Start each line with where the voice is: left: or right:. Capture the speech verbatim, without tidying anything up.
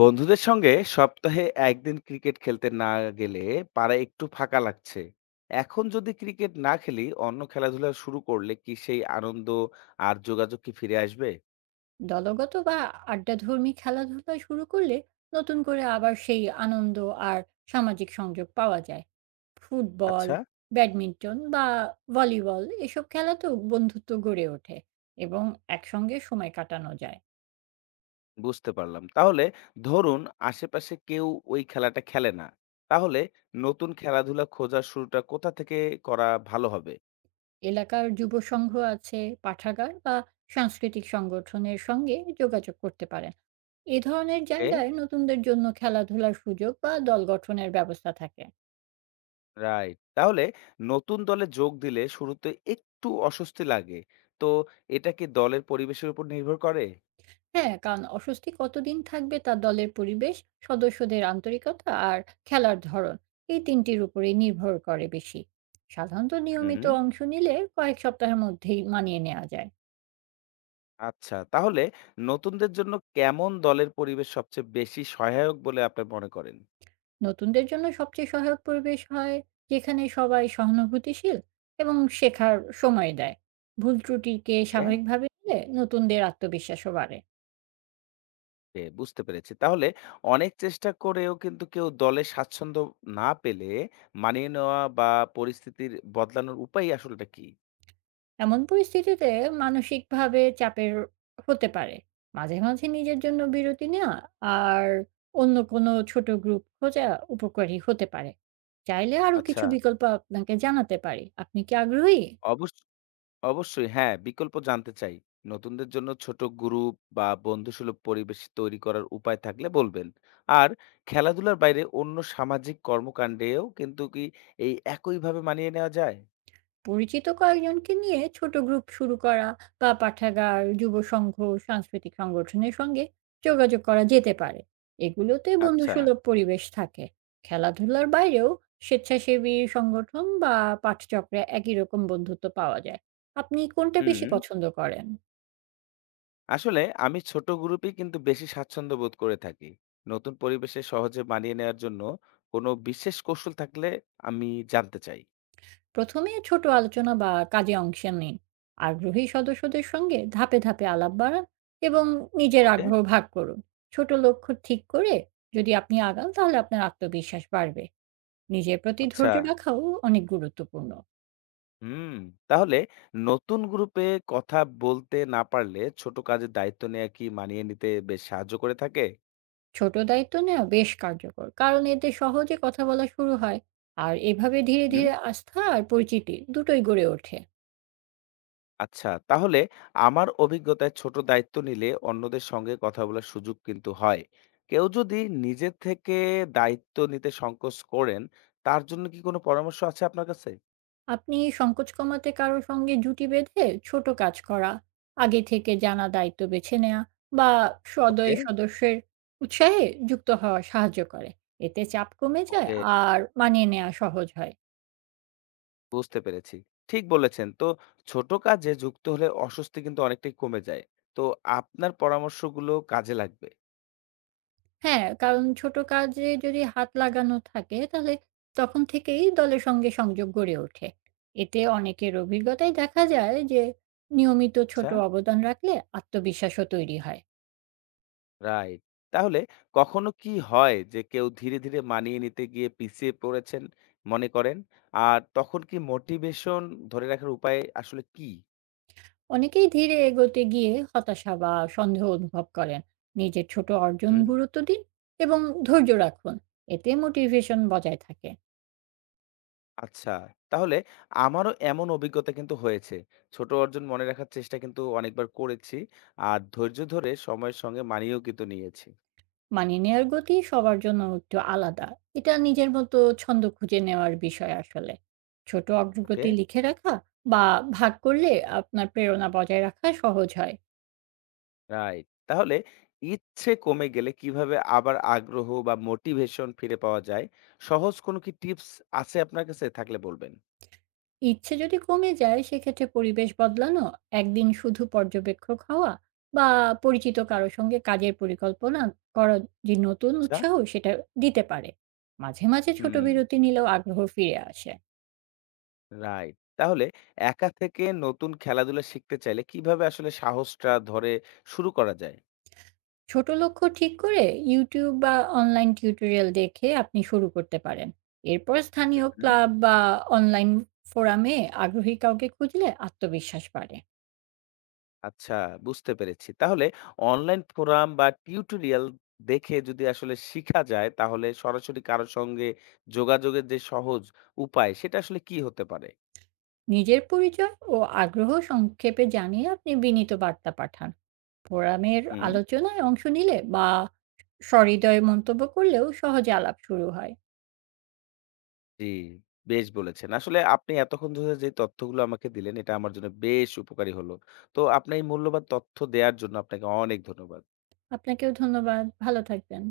left: বন্ধুদের সঙ্গে সপ্তাহে একদিন ক্রিকেট খেলতে না গেলে পাড়া একটু ফাঁকা লাগছে। এখন যদি ক্রিকেট না খেলি, অন্য খেলাধুলা শুরু করলে কি সেই আনন্দ আর যোগাযোগ কি ফিরে আসবে?
right: দলগত বা আড্ডাধর্মী খেলাধুলা শুরু করলে নতুন করে আবার সেই আনন্দ আর সামাজিক সংযোগ পাওয়া যায়। ফুটবল,
left: আচ্ছা,
right: ব্যাডমিন্টন বা ভলিবল এসব খেলাতেও বন্ধুত্ব গড়ে ওঠে এবং একসঙ্গে সময় কাটানো যায়।
left: বুঝতে পারলাম। তাহলে ধরুন আশেপাশে কেউ ওই খেলাটা খেলে না, তাহলে নতুন খেলাধুলা খোঁজার শুরুটা কোথা থেকে করা ভালো হবে?
right: এলাকার যুব সংঘ আছে, পাঠাগার বা সাংস্কৃতিক সংগঠনের সঙ্গে যোগাযোগ করতে পারেন। এ ধরনের
left: এ,
right: জায়গায় নতুনদের জন্য খেলাধুলার সুযোগ বা দল গঠনের ব্যবস্থা থাকে।
left: রাইট। তাহলে নতুন দলে যোগ দিলে শুরুতে একটু অস্বস্তি লাগে তো, এটা কি দলের পরিবেশের উপর নির্ভর করে?
right: হ্যাঁ, কারণ অস্বস্তি কতদিন থাকবে তা দলের পরিবেশ, সদস্যদের আন্তরিকতা আর খেলার ধরন এই তিন টির উপরেই নির্ভর করে বেশি। সাধারণত
left: হুম।
right: নিয়মিত অংশ নিলে কয়েক সপ্তাহের মধ্যেই মানিয়ে নেওয়া যায়।
left: আচ্ছা, তাহলে নতুনদের জন্য কেমন দলের পরিবেশ সবচেয়ে বেশি সহায়ক বলে আপনি মনে করেন?
right: নতুনদের জন্য সবচেয়ে সহায়ক পরিবেশ হয় যেখানে সবাই সহানুভূতিশীল এবং শেখার সময় দেয়। ভুল ত্রুটিকে
left: এ?
right: স্বাভাবিকভাবে নিলে নতুনদের আত্মবিশ্বাসও বাড়ে।
left: এ, বুঝতে পেরেছি। তাহলে অনেক চেষ্টা করেও কিন্তু কেউ দলে স্বাচ্ছন্দ্য না পেলে মানিয়ে নেওয়া বা পরিস্থিতির বদলানোর উপায় আসলেটা কি?
right: এমন পরিস্থিতিতে মানসিকভাবে চাপের হতে পারে। মাঝে, মাঝে নিজের জন্য বিরতি নেওয়া আর অন্য কোনো ছোট গ্রুপ খোঁজা উপকারী হতে পারে। চাইলে আরো
left: আচ্ছা,
right: কিছু বিকল্প আপনাকে জানাতে পারি। আপনি কি আগ্রহী?
left: অবশ্য অবশ্যই হ্যাঁ, বিকল্প জানতে চাই। নতুনদের জন্য ছোট গ্রুপ বা বন্ধুসুলভ পরিবেশ তৈরি করার উপায় থাকলে বলবেন। আর খেলাধুলার বাইরে অন্য সামাজিক কর্মকাণ্ডেও কিন্তু কি এই একইভাবে মানিয়ে নেওয়া যায়?
right: পরিচিত কয়েকজনকে নিয়ে ছোট গ্রুপ শুরু করা বা পাঠাগার, যুব সংঘ, সাংস্কৃতিক সংগঠনের সঙ্গে যোগাযোগ করা যেতে পারে। এগুলোতে
left: আচ্ছা।
right: বন্ধুসুলভ পরিবেশ থাকে। খেলাধুলার বাইরেও স্বেচ্ছাসেবী সংগঠন বা পাঠচক্রে একই রকম বন্ধুত্ব পাওয়া যায়। আপনি কোনটা বেশি
left: হুম।
right: পছন্দ করেন?
left: আসলে আমি ছোট গ্রুপেই কিন্তু বেশি স্বাচ্ছন্দ্য বোধ করে থাকি। নতুন পরিবেশে সহজে মানিয়ে নেওয়ার জন্য কোনো বিশেষ কৌশল থাকলে আমি জানতে চাই।
right: প্রথমে ছোট আলোচনা বা কাজে অংশ নিন, আগ্রহী সদস্যদের সঙ্গে ধাপে ধাপে আলাপ বাড়ান এবং নিজের
left: ওকে?
right: আগ্রহ ভাগ করুন। ছোট লক্ষ্য ঠিক করে যদি আপনি আগান তাহলে আপনার আত্মবিশ্বাস বাড়বে। নিজের প্রতি
left: আচ্ছা।
right: ধৈর্য রাখাও অনেক গুরুত্বপূর্ণ।
left: হুম। তাহলে নতুন গ্রুপে কথা বলতে না পারলে ছোট কাজের দায়িত্ব নেয়া কি মানিয়ে নিতে বেশ সাহায্য করে থাকে?
right: ছোট দায়িত্ব নেওয়া বেশ কার্যকর, কারণ এতে সহজে কথা বলা শুরু হয় আর এভাবে ধীরে ধীরে আস্থা আর পরিচিতি দুটোই গড়ে ওঠে।
left: আচ্ছা, তাহলে আমার অভিজ্ঞতায় ছোট দায়িত্ব নিলে অন্যদের সঙ্গে কথা বলার সুযোগ কিন্তু হয়। কেউ যদি নিজে থেকে দায়িত্ব নিতে সংকোচ করেন, তার জন্য কি কোনো পরামর্শ আছে আপনার কাছে?
right: আপনি সংকোচ কমাতে কারো সঙ্গে জুটি বেঁধে ছোট কাজ করা, আগে থেকে জানা দায়িত্ব বেছে নেওয়া বা
left: ওকে,
right: সদয় সদস্যের উৎসাহে যুক্ত হওয়া সাহায্য করে। এতে চাপ কমে যায়
left: ওকে,
right: আর মানিয়ে নেওয়া সহজ হয়।
left: বুঝতে পেরেছি। ঠিক বলেছেন। তো ছোট কাজে যুক্ত হলে অস্বস্তি কিন্তু অনেকটাই কমে যায়। তো আপনার পরামর্শগুলো কাজে লাগবে।
right: হ্যাঁ, কারণ ছোট কাজে যদি হাত লাগানো থাকে তাহলে তখন থেকেই দলের সঙ্গে সংযোগ গড়ে ওঠে। এতে অনেকের অভিজ্ঞতায় দেখা যায় যে নিয়মিত ছোট
left: আচ্ছা।
right: অবদান রাখলে আত্মবিশ্বাসও তৈরি হয়।
left: রাইট। তাহলে কখনো কি হয় যে কেউ ধীরে, ধীরে মানিয়ে নিতে গিয়ে পিছিয়ে পড়েছেন মনে করেন? আর তখন কি মোটিভেশন ধরে রাখার উপায় আসলে কি?
right: অনেকেই ধীরে এগোতে গিয়ে হতাশা বা সন্দেহ অনুভব করেন। নিজের ছোট অর্জন
left: হুম।
right: গুরুত্ব দিন এবং ধৈর্য রাখুন। এতে মোটিভেশন বজায় থাকে।
left: আচ্ছা, তাহলে আমারও এমন অভিজ্ঞতা কিন্তু হয়েছে। ছোট অর্জন মনে রাখার চেষ্টা কিন্তু অনেকবার করেছি। আর ধৈর্য ধরে সময়ের সঙ্গে মানিয়েও কিন্তু নিয়েছি।
right: মানিয়ে নেওয়ার গতি সবার জন্য একটু আলাদা, এটা নিজের মতো ছন্দ খুঁজে নেওয়ার বিষয় আসলে। ছোট
left: ওকে?
right: অগ্রগতি লিখে রাখা বা ভাগ করলে আপনার প্রেরণা বজায় রাখা সহজ হয়।
left: রাইট। তাহলে ইচ্ছে কমে গেলে কিভাবে আবার আগ্রহ বা মোটিভেশন ফিরে পাওয়া যায়? সহজ কোনো কি টিপস আছে আপনার কাছে? থাকলে বলবেন।
right: ইচ্ছে যদি কমে যায় সেক্ষেত্রে পরিবেশ বদলানো, একদিন শুধু পর্যবেক্ষক হওয়া বা পরিচিত কারো সঙ্গে কাজের পরিকল্পনা করার যে নতুন
left: আচ্ছা।
right: উৎসাহ, সেটা দিতে পারে। মাঝে মাঝে ছোট
left: হুম,
right: বিরতি নিলেও আগ্রহ ফিরে আসে।
left: রাইট। তাহলে একা থেকে নতুন খেলাধুলা শিখতে চাইলে কিভাবে আসলে সাহসটা ধরে শুরু করা যায়?
right: ছোট লক্ষ্য ঠিক করে ইউটিউব বা অনলাইন টিউটোরিয়াল দেখে আপনি শুরু করতে পারেন। এরপর স্থানীয়
left: হুম।
right: ক্লাব বা অনলাইন ফোরামে আগ্রহী কাউকে খুঁজলে আত্মবিশ্বাস বাড়ে।
left: আচ্ছা, বুঝতে পেরেছি। তাহলে অনলাইন ফোরাম বা টিউটোরিয়াল দেখে যদি আসলে শিখা যায়, তাহলে সরাসরি কারো সঙ্গে যোগাযোগের যে সহজ উপায়, সেটা আসলে কি হতে পারে?
right: নিজের পরিচয় ও আগ্রহ সংক্ষেপে জানিয়ে আপনি বিনীত বার্তা পাঠান। ফোরামের
left: হুম।
right: আলোচনায় অংশ নিলে বা সহৃদয় মন্তব্য করলেও সহজে আলাপ শুরু হয়।
left: জি, বেশ বলেছেন। আসলে আপনি এতক্ষণ ধরে যে তথ্যগুলো আমাকে দিলেন, এটা আমার জন্য বেশ উপকারী হলো। তো আপনার এই মূল্যবান তথ্য দেওয়ার জন্য আপনাকে অনেক ধন্যবাদ।
right: আপনাকেও ধন্যবাদ। ভালো থাকবেন।